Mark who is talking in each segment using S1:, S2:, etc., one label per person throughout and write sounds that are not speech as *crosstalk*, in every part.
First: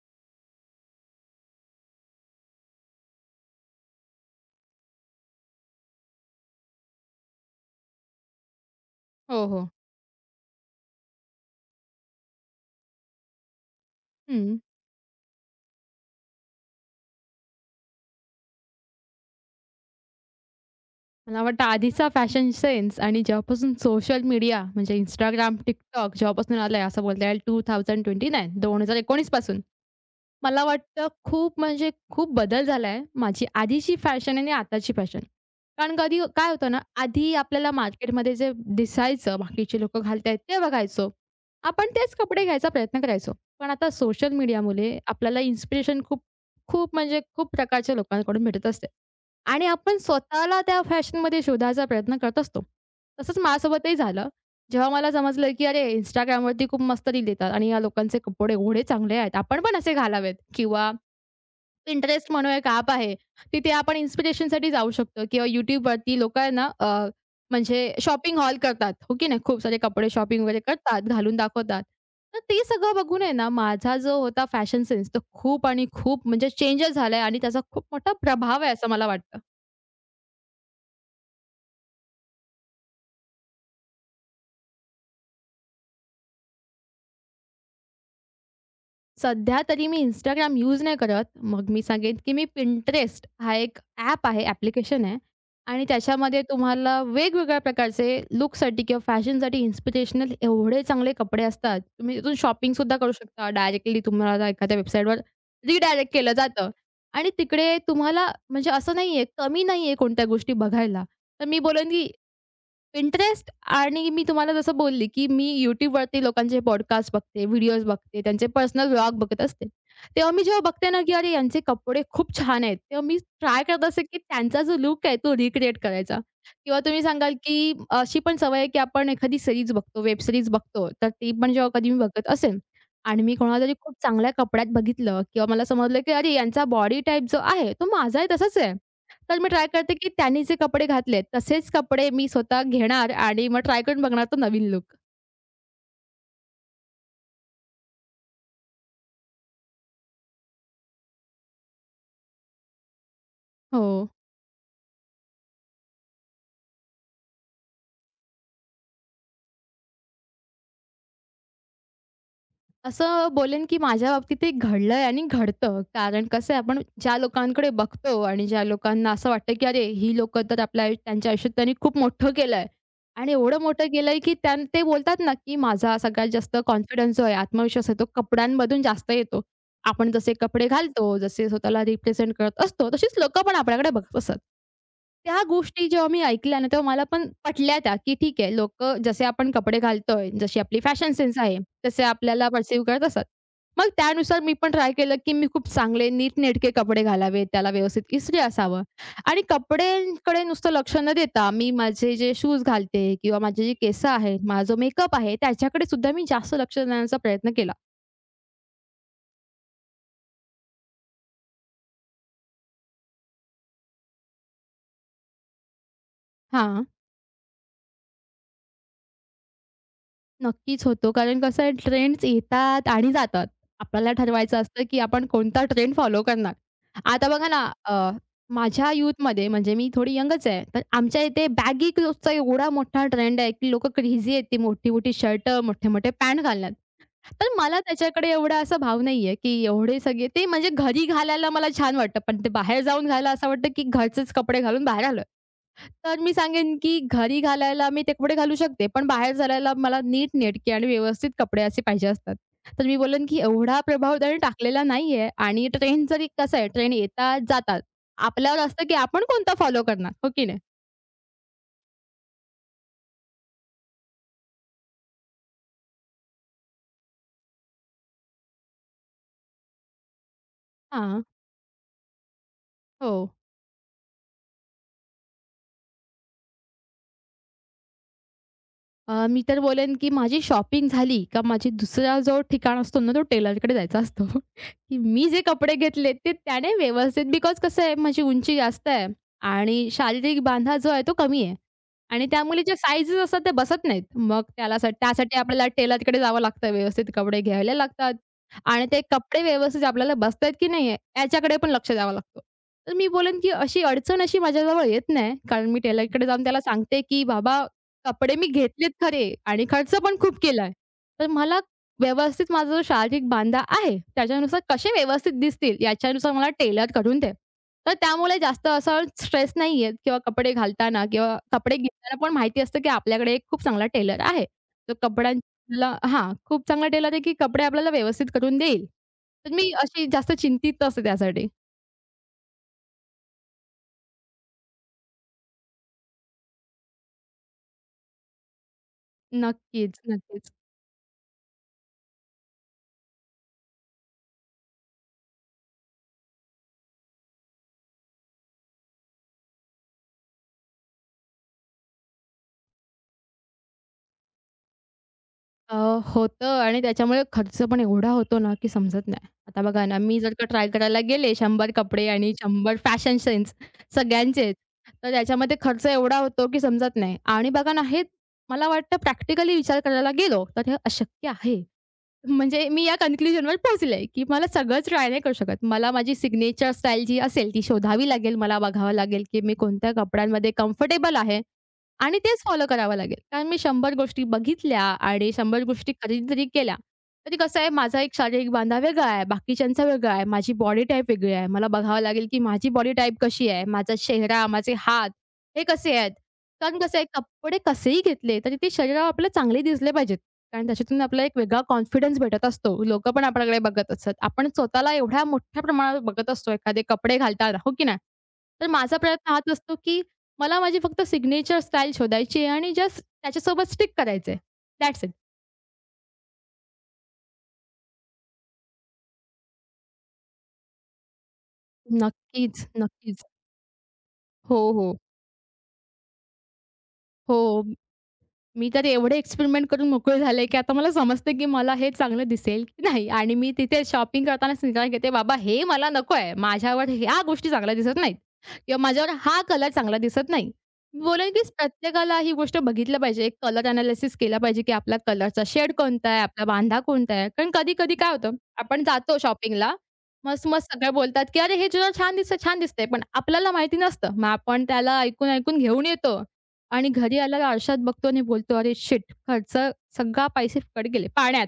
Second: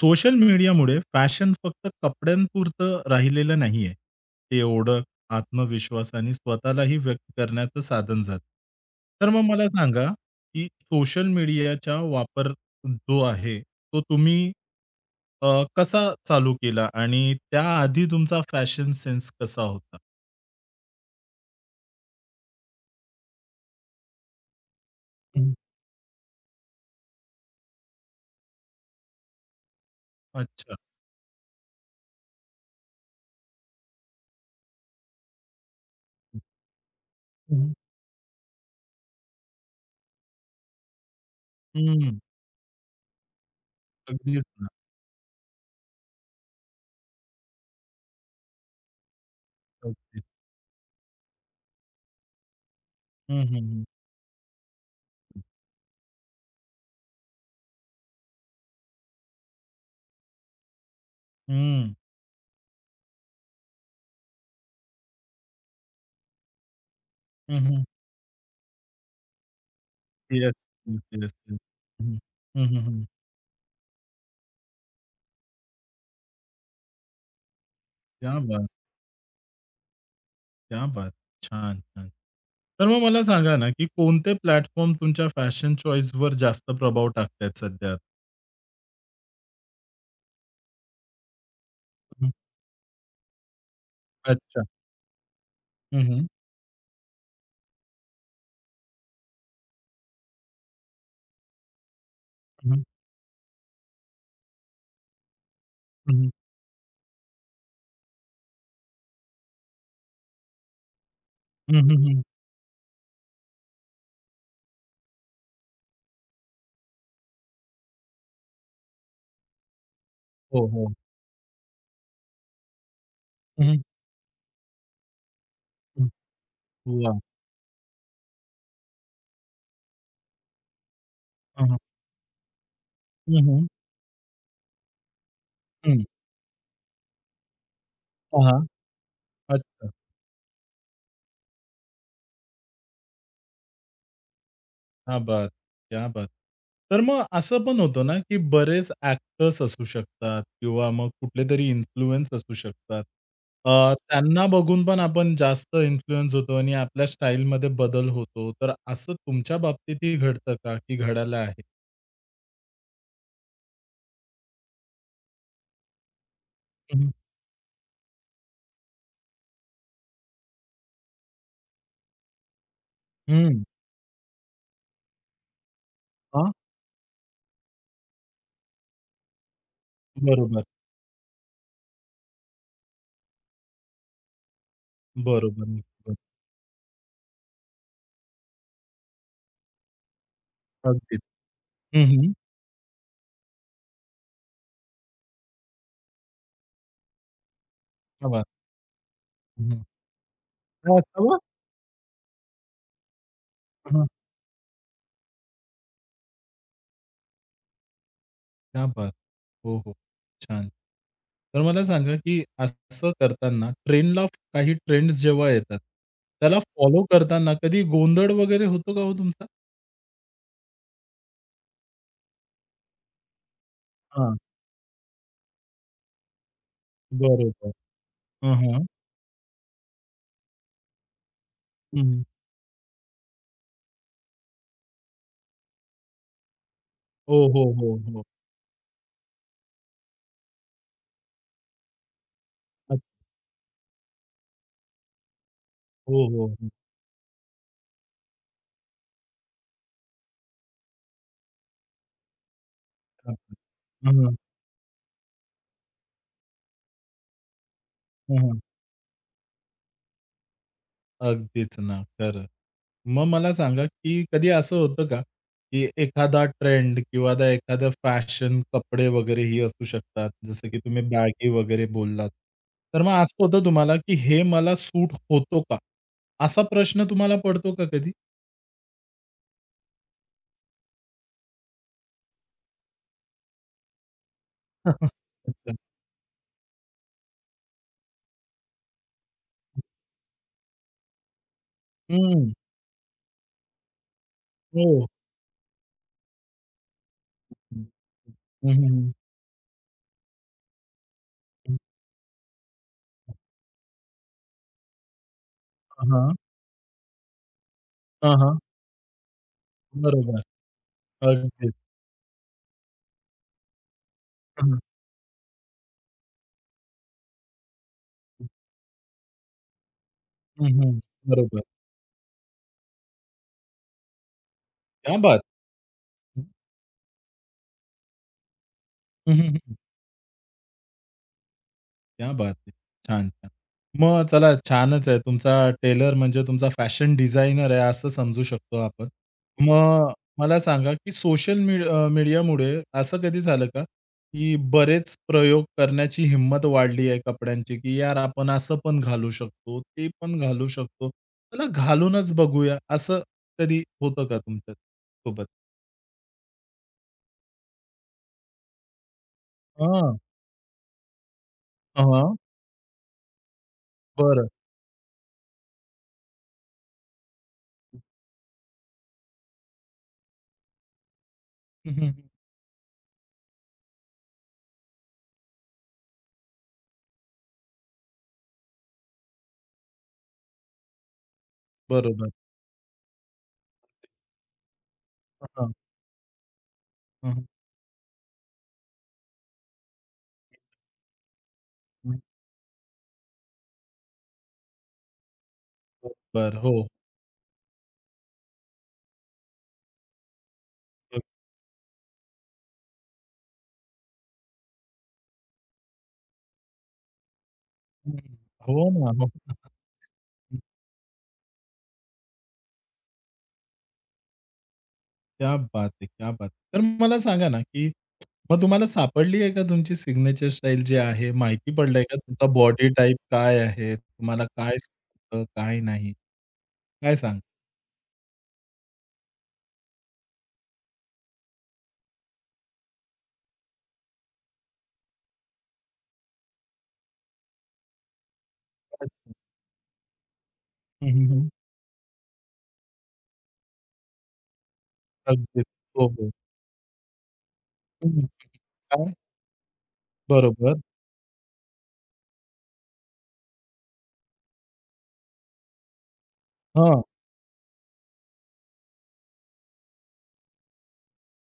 S1: Social मीडियामुळे fashion फक्त कपड्यांपुरतं राहिलेलं नाहीये. ते ओळख, आत्मविश्वास आणि स्वतःलाही व्यक्त करण्याचं साधन झालं. तर मग
S2: हो,
S1: मला
S2: हो.
S1: सांगा, की सोशल मीडियाचा वापर जो आहे, तो तुम्ही
S2: हं.
S1: अ, कसा चालू केला आणि त्याआधी तुमचा फॅशन सेन्स कसा होता?
S2: मला वाटतं आधीचा फॅशन सेन्स आणि जेव्हापासून सोशल मीडिया म्हणजे
S1: हं.
S2: Instagram, TikTok जेव्हापासून आलंय असं बोलता येईल 2029 2019 पासून. मला
S1: अच्छा.
S2: वाटतं खूप म्हणजे खूप बदल झालाय माझी आधीची फॅशन आणि आताची फॅशन. कारण कधी काय होतं ना, आधी आपल्याला
S1: हं.
S2: मार्केटमध्ये जे दिसायचं, बाकीचे लोकं घालतायत ते बघायचो. आपण तेच
S1: हं,
S2: कपडे घ्यायचा प्रयत्न करायचो. पण आता सोशल
S1: अगदीच ना.
S2: मीडियामुळे आपल्याला इन्स्पिरेशन खूप, खूप म्हणजे खूप प्रकारच्या लोकांकडून भेटत असते. आणि आपण
S1: अगदीच.
S2: स्वतःला त्या फॅशनमध्ये शोधायचा प्रयत्न करत असतो. तसंच
S1: हं, हं, हं.
S2: माझ्यासोबतही झालं. जेव्हा मला समजलं, की अरे Instagramवरती खूप मस्त रील येतात आणि या लोकांचे कपडे एवढे चांगले आहेत. आपण पण असे घालावेत किंवा
S1: हं.
S2: Pinterest म्हणून एक ॲप आहे. तिथे आपण इन्स्पिरेशनसाठी जाऊ शकतो किंवा YouTubeवरती लोकं आहे ना,
S1: हं, हं.
S2: म्हणजे शॉपिंग हॉल करतात, हो की नाही? खूप सारे कपडे शॉपिंग
S1: येस,
S2: वगैरे
S1: येस,
S2: करतात,
S1: येस,
S2: घालून
S1: येस.
S2: दाखवतात.
S1: हं.
S2: तर ते
S1: हं, हं,
S2: सगळं
S1: हं.
S2: बघून आहे ना, माझा जो होता फॅशन सेन्स तो खूप आणि खूप म्हणजे चेंजच झालाय आणि त्याचा खूप मोठा
S1: क्या
S2: प्रभाव
S1: बात!
S2: आहे असं मला वाटतं.
S1: क्या बात! छान, छान. तर मग मला सांगा ना, की कोणते प्लॅटफॉर्म तुमच्या फॅशन चॉईसवर जास्त प्रभाव टाकतायत सध्या?
S2: सध्या तरी मी Instagram यूज नाही करत. मग मी सांगेन,
S1: हं.
S2: की मी Pinterest हा एक ॲप आहे,
S1: अच्छा.
S2: ॲप्लिकेशन आहे आणि
S1: हं, हं.
S2: त्याच्यामध्ये तुम्हाला वेगवेगळ्या प्रकारचे लूकसाठी किंवा फॅशनसाठी इन्स्पिरेशनल एवढे चांगले कपडे असतात. तुम्ही तिथून
S1: हं, हं.
S2: शॉपिंगसुद्धा करू शकता. डायरेक्टली तुम्हाला एखाद्या वेबसाईटवर रिडायरेक्ट केलं जातं आणि तिकडे तुम्हाला म्हणजे असं नाहीये, कमी नाहीये कोणत्या गोष्टी बघायला. तर मी
S1: हं,
S2: बोलेन,
S1: हं,
S2: की
S1: हं.
S2: Pinterest आणि मी तुम्हाला जसं बोलली, की मी YouTubeवरती लोकांचे पॉडकास्ट बघते, व्हिडिओज बघते, त्यांचे पर्सनल व्लॉग बघत असते. तेव्हा मी जेव्हा
S1: हो,
S2: बघते
S1: हो.
S2: ना, की अरे यांचे कपडे खूप छान आहेत. तेव्हा मी ट्राय
S1: हं, हं.
S2: करत असते, की त्यांचा जो लूक आहे तो रिक्रिएट करायचा. किंवा तुम्ही
S1: वाह!
S2: सांगाल, की अशी पण सवय आहे, की आपण एखादी सीरीज बघतो, वेब सीरीज बघतो. तर ती पण जेव्हा
S1: हं, हं.
S2: कधी मी बघत असेल आणि मी
S1: हं, हं.
S2: कोणालातरी खूप चांगल्या कपड्यात बघितलं किंवा मला समजलं,
S1: हं.
S2: की अरे यांचा बॉडी टाइप जो आहे, तो माझाही
S1: हां,
S2: तसाच
S1: हां.
S2: आहे. तर मी ट्राय
S1: अच्छा.
S2: करते, की त्यांनी जे कपडे घातलेत, तसेच कपडे मी स्वतः घेणार आणि मग ट्राय करून बघणार तो नवीन लुक.
S1: क्या बात! क्या बात! तर मग असं पण होतं ना, की बरेच ॲक्टर्स असू शकतात किंवा मग कुठलेतरी इन्फ्लुअन्स असू शकतात.
S2: हो.
S1: त्यांना बघून पण आपण जास्त इन्फ्लुअन्स होतो आणि आपल्या स्टाईलमध्ये बदल होतो. तर असं तुमच्या बाबतीतही घडतं का, की घडायला आहे?
S2: असं बोलेन, की माझ्या बाबतीत ते घडलंय आणि घडतं. कारण कसं आहे, आपण
S1: हं, हं.
S2: ज्या लोकांकडे बघतो आणि ज्या लोकांना असं वाटतं, की अरे, ही लोकं तर आपल्या आयु त्यांच्या आयुष्यात त्यांनी खूप मोठं केलंय आणि एवढं
S1: हं.
S2: मोठं केलंय, की ते बोलतात ना, की माझा सगळ्यात
S1: हां.
S2: जास्त कॉन्फिडन्स जो आहे, आत्मविश्वास आहे, तो कपड्यांमधून जास्त येतो. आपण जसे
S1: बरोबर,
S2: कपडे घालतो, जसे स्वतःला रिप्रेझेंट करत असतो, तशीच लोकं पण आपल्याकडे बघत असतात. त्या
S1: बरोबर.
S2: गोष्टी जेव्हा मी ऐकल्या ना, तेव्हा मला पण पटल्या त्या, की ठीक आहे, लोकं जसे आपण कपडे घालतोय, जशी आपली फॅशन
S1: अगदीच.
S2: सेन्स आहे, तसे
S1: हं, हं.
S2: आपल्याला पर्सीव्ह करत असतात. मग त्यानुसार मी पण ट्राय केलं, की मी खूप चांगले नीटनेटके कपडे घालावेत, त्याला व्यवस्थित
S1: क्या
S2: इस्त्री
S1: बात!
S2: असावं आणि
S1: हं,
S2: कपड्यांकडे नुसतं लक्ष
S1: काय
S2: न
S1: असतं
S2: देता मी माझे जे शूज घालते किंवा माझे जे केस आहेत, माझा जो मेकअप आहे, त्याच्याकडे सुद्धा मी जास्त लक्ष देण्याचा प्रयत्न केला.
S1: क्या बात! हो, हो. छान. तर मला सांगा, की असं करताना ट्रेंडला काही ट्रेंड्स जेव्हा येतात, त्याला
S2: हां.
S1: फॉलो करताना कधी गोंधळ वगैरे होतो का हो तुमचा?
S2: नक्कीच होतो. कारण कसं आहे ट्रेंड्स येतात आणि जातात. आपल्याला
S1: हां,
S2: ठरवायचं असतं, की आपण कोणता ट्रेंड फॉलो करणार. आता बघा ना,
S1: बरोबर. हां, हां.
S2: माझ्या यूथमध्ये म्हणजे मी थोडी यंगच आहे. तर आमच्या इथे बॅगी
S1: हं.
S2: क्लोथ्सचा एवढा मोठा ट्रेंड आहे, की लोकं क्रेझी आहेत. ती मोठी-मोठी शर्ट, मोठे-मोठे पॅन्ट घालण्यात.
S1: हो,
S2: तर
S1: हो,
S2: मला
S1: हो, हो.
S2: त्याच्याकडे एवढा असा भाव नाहीये, की एवढे सगळे ते म्हणजे घरी घालायला मला छान वाटतं, पण ते बाहेर
S1: अच्छा.
S2: जाऊन घालायला असं वाटतं, की घरचेच कपडे घालून बाहेर आलोय. तर
S1: हो,
S2: मी
S1: हो, हो.
S2: सांगेन, की घरी घालायला मी ते कपडे घालू शकते, पण बाहेर घालायला मला नीटनेटके आणि व्यवस्थित कपडे असे पाहिजे असतात. तर मी बोलेन,
S1: हां,
S2: की
S1: हां.
S2: एवढा प्रभाव त्याने टाकलेला नाहीये आणि ट्रेंड जरी कसं आहे, ट्रेंड येतात, जातात.
S1: हां, हां.
S2: आपल्यावर असतं, की आपण कोणता फॉलो करणार, हो की नाही?
S1: अगदीच ना, खरं. मग मला सांगा, की कधी असं होतं का, की एखादा ट्रेंड किंवा आता एखादं फॅशन, कपडे वगैरे ही असू शकतात, जसं की तुम्ही
S2: हां,
S1: बॅगी वगैरे बोललात. तर
S2: हो.
S1: मग असं होतं तुम्हाला, की हे मला सूट होतो का? असा प्रश्न तुम्हाला पडतो का कधी?
S2: मी तर बोलेन, की माझी शॉपिंग झाली का माझी दुसरा जो ठिकाण असतो ना, तो टेलरकडे जायचा असतो. *laughs* की
S1: *laughs*
S2: मी जे कपडे
S1: अच्छा.
S2: घेतलेत ते त्याने व्यवस्थित बिकॉज कसं आहे माझी उंची जास्त आहे आणि शारीरिक बांधा जो आहे तो कमी आहे. आणि
S1: हं.
S2: त्यामुळे ज्या साइझेस असतात ते बसत नाहीत. मग
S1: हो.
S2: त्यासाठी आपल्याला टेलरकडे जावं लागतं, व्यवस्थित कपडे घ्यायला लागतात
S1: हं,
S2: आणि ते
S1: हं,
S2: कपडे व्यवस्थित आपल्याला बसतायत की नाही याच्याकडे पण
S1: हं.
S2: लक्ष द्यावं लागतं. तर मी बोलेन, की अशी अडचण अशी माझ्याजवळ येत नाही. कारण मी टेलरकडे
S1: हां,
S2: जाऊन त्याला सांगते, की "बाबा कपडे मी घेतलेत खरे आणि खर्च पण खूप
S1: बरोबर.
S2: केलाय. तर मला
S1: अगदीच.
S2: व्यवस्थित माझा जो शारीरिक बांधा आहे, त्याच्यानुसार
S1: हं,
S2: कसे व्यवस्थित दिसतील याच्यानुसार मला टेलर करून दे. तर त्यामुळे
S1: हं.
S2: जास्त असा स्ट्रेस नाही येत किंवा कपडे घालताना किंवा
S1: बरोबर.
S2: कपडे घेताना पण माहिती असतं, की आपल्याकडे एक खूप चांगला टेलर आहे. तर
S1: क्या बात!
S2: कपड्यांला हां, खूप चांगला टेलर आहे, की कपडे आपल्याला व्यवस्थित करून देईल. तर
S1: हं,
S2: मी अशी जास्त चिंतित असते त्यासाठी.
S1: क्या बात है! छान, छान. मग चला छानच आहे. तुमचा टेलर म्हणजे तुमचा फॅशन डिझायनर आहे असं समजू शकतो आपण.
S2: नक्कीच,
S1: मग
S2: नक्कीच.
S1: मला सांगा, की सोशल मीडियामुळे असं कधी झालं का, की बरेच प्रयोग करण्याची हिंमत वाढली आहे कपड्यांची, की यार आपण असं पण घालू शकतो, ते पण घालू शकतो. चला घालूनच बघूया असं कधी होतं का तुमच्या सोबत?
S2: अ, होतं आणि त्याच्यामुळे खर्च पण एवढा होतो ना, की समजत नाही. आता बघा ना,
S1: हां.
S2: मी जर का ट्राय करायला गेले 100 कपडे आणि
S1: हां.
S2: 100 फॅशन सेन्स
S1: बरं.
S2: सगळ्यांचेच, तर त्याच्यामध्ये खर्च एवढा होतो, की समजत नाही आणि बघा ना, हे
S1: *laughs*
S2: मला वाटतं प्रॅक्टिकली विचार करायला गेलो, तर हे अशक्य आहे.
S1: हं, हं, हं.
S2: म्हणजे मी या कन्क्लुजनवर पोहोचले, की मला सगळंच ट्राय नाही करू शकत. मला माझी सिग्नेचर स्टाईल जी असेल ती शोधावी लागेल. मला बघावं लागेल, की मी कोणत्या कपड्यांमध्ये कम्फर्टेबल आहे आणि
S1: बरोबर.
S2: तेच फॉलो करावं लागेल. कारण मी 100 गोष्टी बघितल्या आणि
S1: हां,
S2: 100
S1: हां.
S2: गोष्टी खरेदी जरी केल्या, तरी
S1: हं,
S2: कसं आहे माझा एक शारीरिक बांधा वेगळा आहे, बाकीच्यांचा वेगळा आहे, माझी बॉडी टाइप वेगळी आहे. मला बघावं
S1: हं.
S2: लागेल, की माझी बॉडी टाइप कशी आहे, माझा चेहरा, माझे हात हे कसे आहेत.
S1: हो.
S2: कारण कसं आहे कपडे कसेही घेतले, तरी ते शरीरावर आपल्याला चांगले दिसले पाहिजेत. कारण त्याच्यातून आपला एक वेगळा कॉन्फिडन्स भेटत असतो. लोकं पण आपल्याकडे बघत असतात. आपण स्वतःला एवढ्या मोठ्या प्रमाणावर बघत असतो. एखादे कपडे घालताना, हो की नाही?
S1: हं.
S2: तर
S1: हो
S2: माझा
S1: ना, हो
S2: प्रयत्न हाच
S1: ना.
S2: असतो, की मला माझी फक्त सिग्नेचर स्टाईल शोधायची आहे आणि जस्ट त्याच्यासोबत स्टिक करायचंय. That's it.
S1: क्या बात है! क्या बात है! तर मला सांगा ना, की मग तुम्हाला सापडली आहे का तुमची सिग्नेचर स्टाईल जी आहे? माहिती पडलंय का तुमचा
S2: नक्कीच,
S1: बॉडी टाइप
S2: नक्कीच.
S1: काय आहे? तुम्हाला
S2: हो,
S1: काय
S2: हो.
S1: सुटतं, काय नाही? काय सांगाल?
S2: हो. मी तर एवढे एक्सपेरिमेंट करून मोकळी झाले, की आता मला समजते, की मला हे चांगलं दिसेल की नाही आणि मी तिथे शॉपिंग करतानाच निर्णय घेते, बाबा हे मला नको आहे. माझ्यावर ह्या गोष्टी चांगल्या दिसत नाहीत किंवा माझ्यावर
S1: अच्छा.
S2: हा कलर चांगला दिसत नाही. मी
S1: हं, हं,
S2: बोलेन, की
S1: हं.
S2: प्रत्येकाला ही गोष्ट बघितलं पाहिजे. एक कलर एनालिसिस केला पाहिजे, की आपला कलरचा
S1: अगदीच.
S2: शेड
S1: हो,
S2: कोणता आहे,
S1: हो.
S2: आपला बांधा कोणता आहे. कारण कधी-कधी काय
S1: हं.
S2: होतं, आपण
S1: काय?
S2: जातो शॉपिंगला, मस्त-मस्त
S1: बरोबर.
S2: सगळे बोलतात, की "अरे, हे तुला छान दिसतं, छान दिसतंय." पण आपल्याला माहिती नसतं. मग आपण त्याला ऐकून-ऐकून घेऊन येतो आणि
S1: हां.
S2: घरी आल्यावर आरशात बघतो आणि बोलतो, "अरे शिट! खर्च सगळा पैसे फुकट गेले पाण्यात."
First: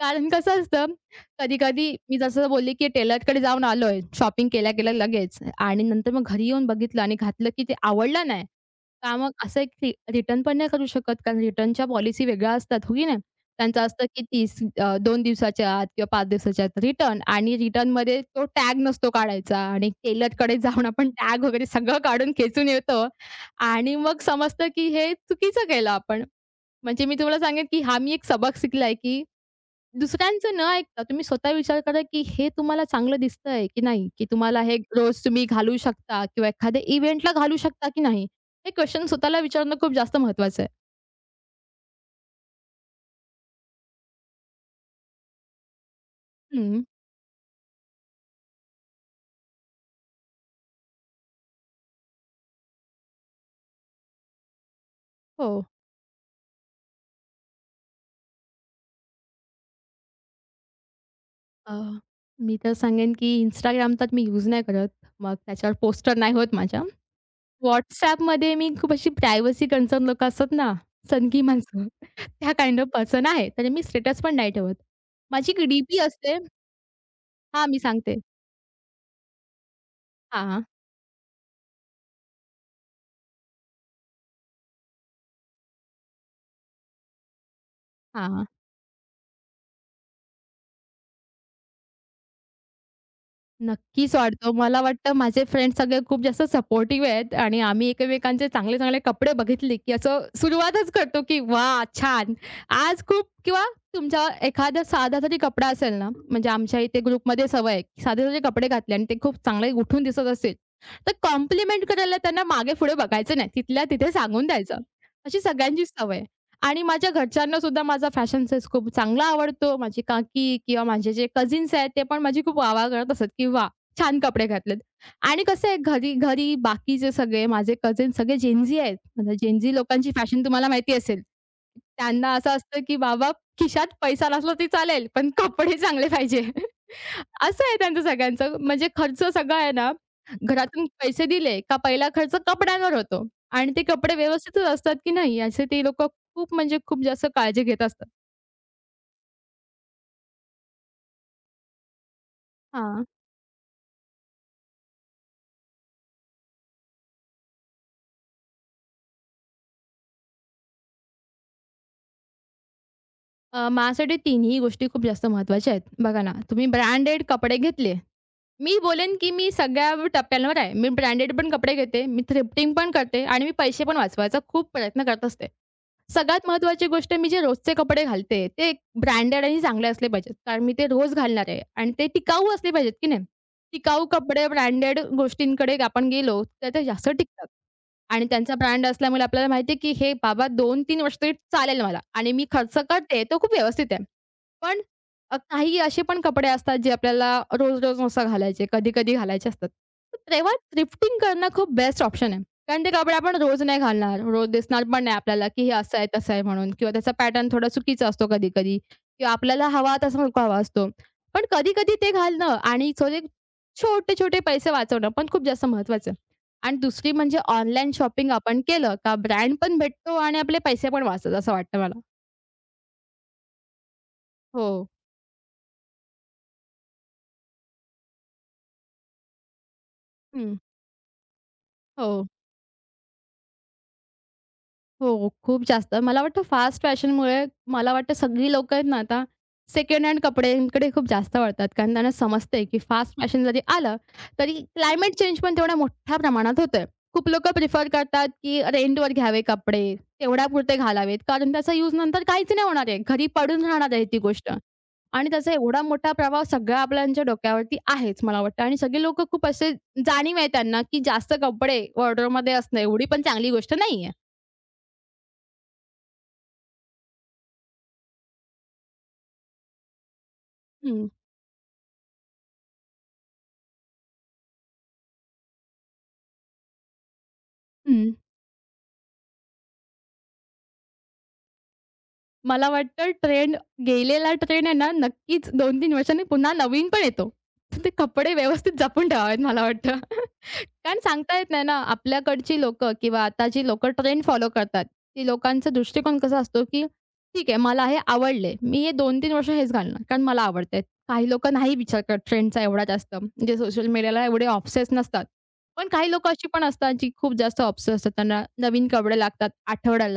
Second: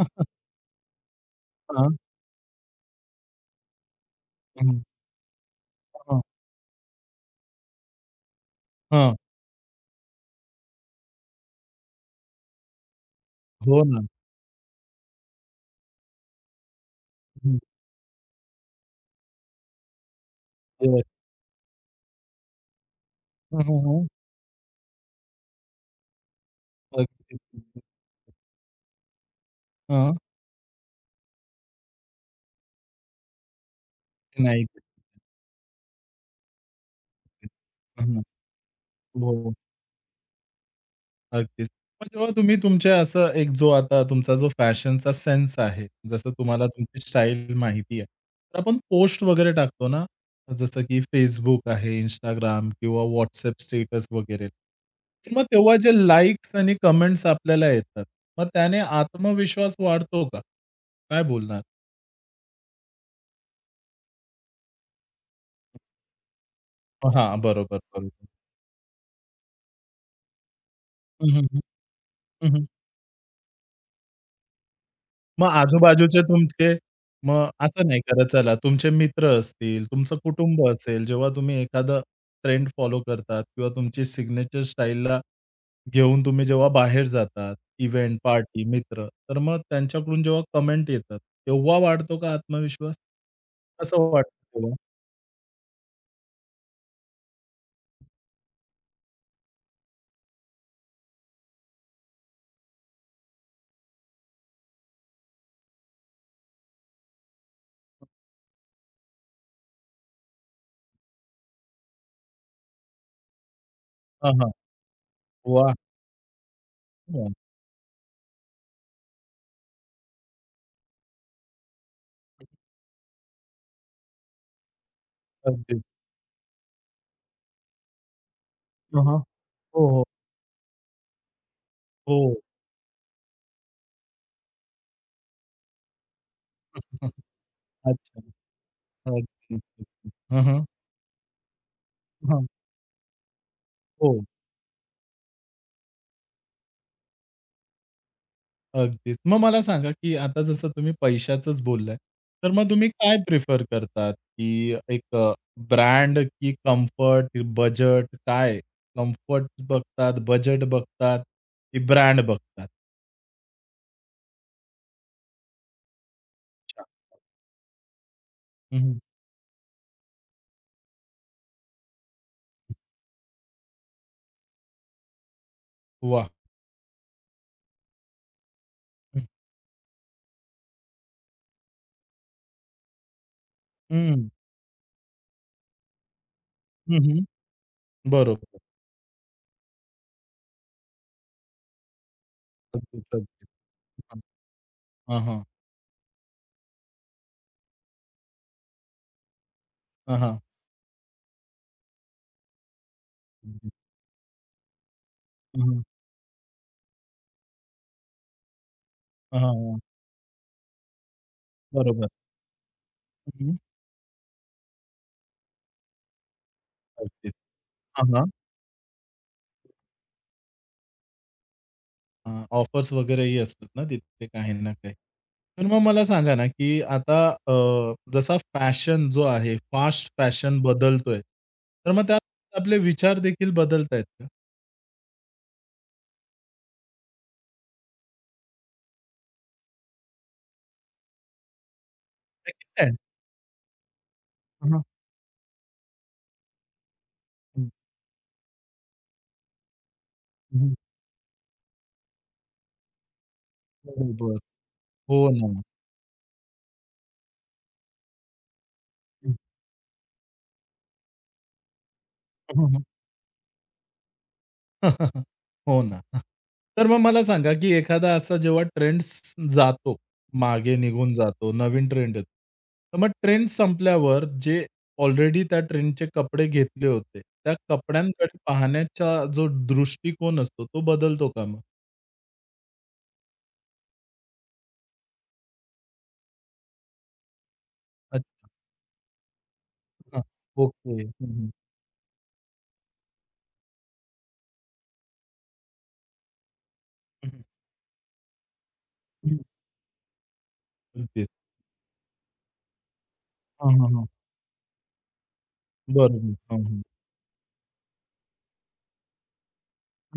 S2: कारण कसं असतं, कधी-कधी
S1: हां.
S2: मी जसं बोलले, की टेलरकडे जाऊन आलोय, शॉपिंग
S1: हं.
S2: केल्या-केल्या लगेच आणि नंतर
S1: हां.
S2: मग घरी येऊन बघितलं आणि घातलं, की ते आवडलं नाही.
S1: हां.
S2: का मग असं एक रिटर्न पण नाही करू शकत, कारण रिटर्नच्या पॉलिसी वेगळ्या असतात, हो की नाही? त्यांचं
S1: हो ना.
S2: असतं, की 2 दिवसाच्या आत किंवा 5 दिवसाच्या आत रिटर्न आणि
S1: हं.
S2: रिटर्नमध्ये तो टॅग नसतो काढायचा आणि टेलरकडे जाऊन
S1: येस.
S2: आपण टॅग वगैरे सगळं काढून खेचून येतो
S1: हं, हं,
S2: आणि
S1: हं.
S2: मग समजतं की हे चुकीचं केलं आपण. म्हणजे मी
S1: अगदी.
S2: तुम्हाला सांगेन की हा मी एक सबक शिकलाय की
S1: हां.
S2: दुसऱ्यांचं न ऐकता तुम्ही स्वतः विचार करा की हे तुम्हाला चांगलं दिसतंय की नाही? की तुम्हाला
S1: नाही.
S2: हे रोज तुम्ही घालू शकता किंवा एखाद्या इव्हेंटला घालू शकता की
S1: हं, हं.
S2: नाही? हे क्वेशन स्वतःला
S1: हो.
S2: विचारणं खूप जास्त महत्त्वाचं आहे.
S1: अगदीच. मग जेव्हा तुम्ही तुमचे असं एक जो आता तुमचा जो फॅशनचा सेन्स आहे, जसं तुम्हाला
S2: हं,
S1: तुमची स्टाईल माहिती आहे. तर आपण पोस्ट वगैरे टाकतो ना, जसं की Facebook आहे, Instagram किंवा WhatsApp स्टेटस वगैरे. तर मग
S2: हो.
S1: तेव्हा जे लाइक्स आणि कमेंट्स आपल्याला येतात, मग त्याने आत्मविश्वास वाढतो का? काय बोलणार?
S2: अ, मी तर सांगेन की Instagram तर मी यूज नाही करत. मग त्याच्यावर पोस्टर नाही होत माझ्या.
S1: हां, बरोबर, बरोबर.
S2: WhatsAppमध्ये मी खूप अशी प्रायव्हसी कन्सर्न लोकं असतात ना,
S1: हं,
S2: सनकी
S1: हं, हं.
S2: माणसं, त्या काइंड ऑफ पर्सन आहे. त्याने मी स्टेटस पण नाही ठेवत.
S1: मग
S2: माझी एक डी-पी
S1: आजूबाजूचे
S2: असते.
S1: तुमचे मग
S2: हां, मी
S1: असं नाही
S2: सांगते.
S1: करत चला तुमचे मित्र असतील, तुमचं
S2: हां,
S1: कुटुंब
S2: हां.
S1: असेल, जेव्हा तुम्ही एखादा ट्रेंड फॉलो करतात किंवा तुमची सिग्नेचर स्टाईलला घेऊन तुम्ही जेव्हा बाहेर जातात, इव्हेंट,
S2: हां.
S1: पार्टी, मित्र, तर मग त्यांच्याकडून जेव्हा कमेंट येतात, तेव्हा वाढतो का आत्मविश्वास? कसं
S2: नक्कीच
S1: वाटतं
S2: वाढतो.
S1: तेव्हा?
S2: मला वाटतं माझे फ्रेंड्स सगळे खूप जास्त सपोर्टिव्ह आहेत आणि आम्ही एकमेकांचे चांगले, चांगले कपडे बघितले, की असं सुरुवातच करतो, की "वाह! छान. आज खूप" किंवा तुमचा एखादा साधा जरी कपडा असेल ना, म्हणजे आमच्या इथे ग्रुपमध्ये सवय आहे, की साधे जरी कपडे घातले आणि ते खूप चांगले उठून दिसत असेल, तर कॉम्प्लिमेंट करायला त्यांना मागे-पुढे बघायचं नाही. तिथल्या तिथे
S1: हां,
S2: सांगून
S1: हां.
S2: द्यायचं. अशी
S1: वाह!
S2: सगळ्यांचीच सवय आहे. आणि माझ्या
S1: वाह!
S2: घरच्यांनासुद्धा माझा फॅशन सेन्स खूप चांगला आवडतो. माझी काकी किंवा माझे जे कझिन्स आहेत, ते पण माझी खूप वाह-वाह करत असत, की "वाह! छान कपडे घातलेत." आणि कसं आहे
S1: अगदीच.
S2: घरी घरी बाकीचे सगळे माझे कझिन्स सगळे जेनझी आहेत.
S1: हां, हां.
S2: आता जेनझी
S1: हो, हो.
S2: लोकांची फॅशन तुम्हाला माहिती असेल.
S1: हो.
S2: त्यांना असं असतं, की बाबा खिशात पैसा नसला तरी चालेल, पण कपडे चांगले पाहिजे. *laughs*
S1: *laughs*
S2: असं आहे त्यांचं
S1: अच्छा.
S2: सगळ्यांचं. म्हणजे खर्च सगळा
S1: अगदी.
S2: आहे ना,
S1: हं, हं.
S2: घरातून पैसे दिले का पहिला खर्च
S1: हां.
S2: कपड्यांवर होतो. आणि ते कपडे
S1: हो.
S2: व्यवस्थितच असतात की नाही याचे ते लोकं खूप म्हणजे खूप जास्त काळजी घेत असतात.
S1: अगदीच. मग मला सांगा, की आता जसं तुम्ही पैशाचंच बोललाय, तर मग तुम्ही
S2: हां.
S1: काय प्रिफर करतात? की ब्रँड की कम्फर्ट, बजेट काय? कम्फर्ट बघतात, बजेट बघतात, की ब्रँड बघतात?
S2: माझ्यासाठी तिन्ही गोष्टी खूप जास्त महत्त्वाच्या आहेत. बघा ना, तुम्ही
S1: अच्छा.
S2: ब्रँडेड कपडे घेतले.
S1: हं,
S2: मी
S1: हं.
S2: बोलेन की मी सगळ्या टप्प्यांवर आहे. मी ब्रँडेड पण कपडे घेते, मी थ्रिफ्टिंग पण करते आणि मी पैसे पण वाचवायचा खूप प्रयत्न करत असते.
S1: वाह!
S2: सगळ्यात महत्त्वाची गोष्ट मी जे रोजचे कपडे घालते, ते
S1: हं,
S2: ब्रँडेड आणि चांगले असले पाहिजेत. कारण मी ते रोज घालणार आहे आणि ते टिकाऊ असले पाहिजेत की नाही. टिकाऊ कपडे, ब्रँडेड गोष्टींकडे आपण गेलो तर ते जास्त टिकतात. आणि त्यांचा
S1: बरोबर.
S2: ब्रँड असल्यामुळे आपल्याला माहिती आहे, की हे बाबा 2 तीन वर्ष तरी चालेल मला आणि मी खर्च
S1: अगदीच,
S2: करते
S1: अगदीच.
S2: तो खूप व्यवस्थित आहे. पण
S1: हां, हां.
S2: काही असे पण कपडे असतात जे आपल्याला रोज-रोज नसतात घालायचे, कधी-कधी घालायचे असतात.
S1: हां,
S2: तर
S1: हां.
S2: तेव्हा थ्रिफ्टिंग करणं खूप बेस्ट ऑप्शन आहे. कारण ते कपडे आपण
S1: हं,
S2: रोज
S1: हं.
S2: नाही घालणार, रोज दिसणार पण नाही आपल्याला, की
S1: हां,
S2: हे
S1: हां.
S2: असं आहे, तसं आहे म्हणून किंवा त्याचा पॅटर्न थोडा चुकीचा असतो कधी-कधी किंवा आपल्याला हवा तसा नको हवा असतो. पण कधी-कधी
S1: बरोबर.
S2: ते घालणं आणि थोडे
S1: हं,
S2: छोटे-छोटे पैसे वाचवणं पण खूप जास्त महत्वाचं आहे. आणि दुसरी
S1: अगदीच.
S2: म्हणजे ऑनलाईन शॉपिंग आपण केलं का ब्रँड पण भेटतो आणि आपले पैसे पण वाचतात असं वाटतं मला.
S1: अ, ऑफर्स वगैरेही असतात ना तिथे काही
S2: हो.
S1: ना काही. तर मग मला सांगा ना, की आता जसा फॅशन जो आहे, फास्ट
S2: हं.
S1: फॅशन बदलतोय, तर मग
S2: हो.
S1: त्यात आपले विचार देखील बदलतायत का?
S2: हो, खूप जास्त. मला वाटतं फास्ट फॅशनमुळे मला वाटतं सगळी लोकं आहेत ना आता सेकंड हँड कपड्यांकडे खूप जास्त वळतात. कारण त्यांना समजतंय, की
S1: सेकंड हँड.
S2: फास्ट फॅशन जरी आलं, तरी
S1: हां.
S2: क्लायमेट चेंज पण तेवढ्या मोठ्या प्रमाणात होतोय. खूप लोकं
S1: हं,
S2: प्रिफर करतात, की रेंटवर घ्यावे कपडे,
S1: हं.
S2: तेवढ्यापुरते घालावेत. कारण त्याचा यूज नंतर काहीच नाही होणार आहे. घरी पडून राहणार आहे ती
S1: बरोबर.
S2: गोष्ट.
S1: हो
S2: आणि त्याचा एवढा मोठा प्रभाव सगळ्या आपल्यांच्या डोक्यावरती आहेच मला वाटतं. आणि सगळे लोकं खूप असे जाणीव आहे त्यांना, की जास्त कपडे वॉर्डरोबमध्ये असणं
S1: ना.
S2: एवढी पण चांगली गोष्ट नाहीये.
S1: *laughs* हो ना. तर मग मला सांगा, की एखादा असा जेव्हा ट्रेंड जातो, मागे निघून जातो, नवीन ट्रेंड येतो. तर मग ट्रेंड संपल्यावर जे ऑलरेडी त्या ट्रेंडचे कपडे घेतले होते, त्या
S2: हं.
S1: कपड्यांकडे पाहण्याचा जो दृष्टिकोन असतो, तो बदलतो का मग?
S2: मला वाटतं ट्रेंड गेलेला ट्रेंड आहे ना, नक्कीच 2-3 वर्षांनी पुन्हा नवीन पण येतो. तर ते कपडे
S1: अच्छा.
S2: व्यवस्थित जपून ठेवावेत मला वाटतं.
S1: हां.
S2: *laughs* कारण
S1: ओके. हं,
S2: सांगता
S1: हं.
S2: येत नाही ना, आपल्याकडची लोकं किंवा आताची लोकं ट्रेंड फॉलो करतात. ती लोकांचा दृष्टिकोन कसा असतो, की
S1: हं,
S2: ठीक आहे मला हे आवडले. मी हे 2-3 वर्ष हेच घालणार कारण मला आवडतंय.
S1: अगदीच.
S2: काही लोकं नाही विचार करत ट्रेंडचा एवढा जास्त. म्हणजे
S1: हां,
S2: सोशल
S1: हां, हां.
S2: मीडियाला एवढे ऑब्सेस नसतात. पण काही लोकं
S1: बरोबर.
S2: अशी
S1: हां,
S2: पण
S1: हां.
S2: असतात, जी खूप जास्त ऑब्सेस असतात. त्यांना नवीन कपडे लागतात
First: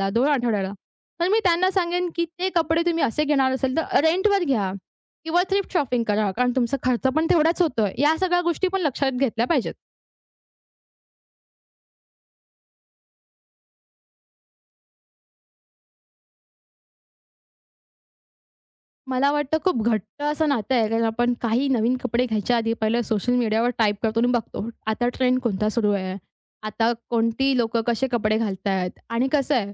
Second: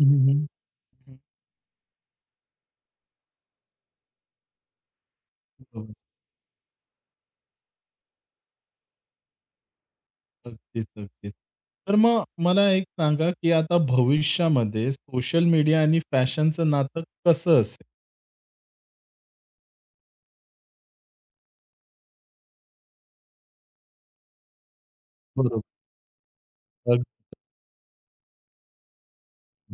S1: हं, हं,
S2: 2
S1: हं.
S2: आठवड्याला. पण मी त्यांना सांगेन, की ते कपडे तुम्ही असे घेणार असेल तर रेंटवर घ्या किंवा थ्रिफ्ट
S1: बरोबर.
S2: शॉपिंग करा. कारण तुमचा खर्च पण तेवढाच होतोय. या सगळ्या गोष्टी पण लक्षात घेतल्या पाहिजेत.
S1: अगदीच, अगदीच. तर मग मला एक सांगा, की आता भविष्यामध्ये सोशल मीडिया आणि फॅशनचं नातं कसं असेल?
S2: मला वाटतं खूप घट्ट असं नातं आहे, कारण आपण काही नवीन कपडे घ्यायच्या आधी पहिलं सोशल मीडियावर टाईप करतो आणि बघतो, आता ट्रेंड
S1: बरोबर.
S2: कोणता सुरू आहे? आता
S1: अगदी.
S2: कोणती लोकं कसे कपडे घालतायत? आणि कसं आहे,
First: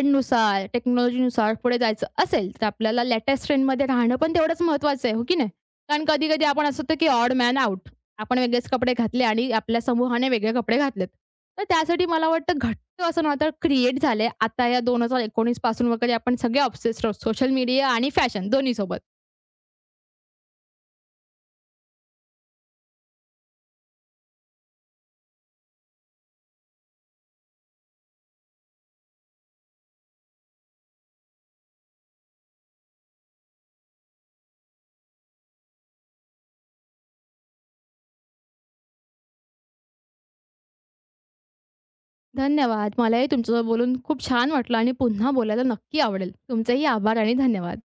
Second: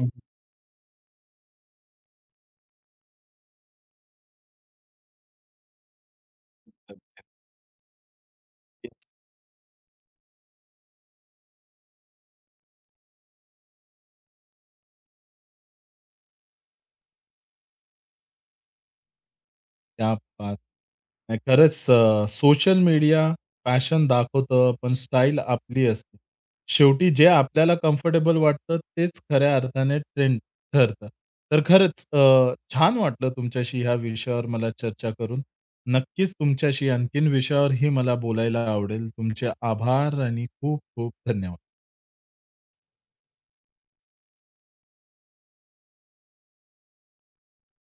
S1: हं,
S2: टेक्नॉलॉजीनुसार पुढे जायचं असेल, तर आपल्याला लेटेस्ट ट्रेंडमध्ये राहणं पण तेवढंच महत्त्वाचं आहे, हो की नाही? कारण कधी-कधी आपण असं होतं, की ऑड मॅन आउट. आपण वेगळेच कपडे घातले आणि आपल्या समूहाने वेगळे कपडे घातलेत. तर त्यासाठी मला वाटतं तर असं ना आता क्रिएट झालंय. आता या 2019 पासून वगैरे आपण सगळे ऑब्सेस्ड आहोत सोशल मीडिया आणि फॅशन दोन्हीसोबत.
S1: क्या बात! नाही खरंच सोशल मीडिया फॅशन दाखवतं, पण स्टाईल आपली असते. शेवटी जे आपल्याला कम्फर्टेबल वाटतं, तेच खऱ्या अर्थाने ट्रेंड ठरतं. तर खरंच छान वाटलं तुमच्याशी ह्या विषयावर मला चर्चा करून. नक्कीच तुमच्याशी आणखीन विषयावरही मला बोलायला आवडेल. तुमचे आभार आणि खूप खूप धन्यवाद.
S2: धन्यवाद. मलाही तुमच्यासोबत बोलून खूप छान वाटलं आणि पुन्हा बोलायला नक्की आवडेल. तुमचेही आभार आणि धन्यवाद.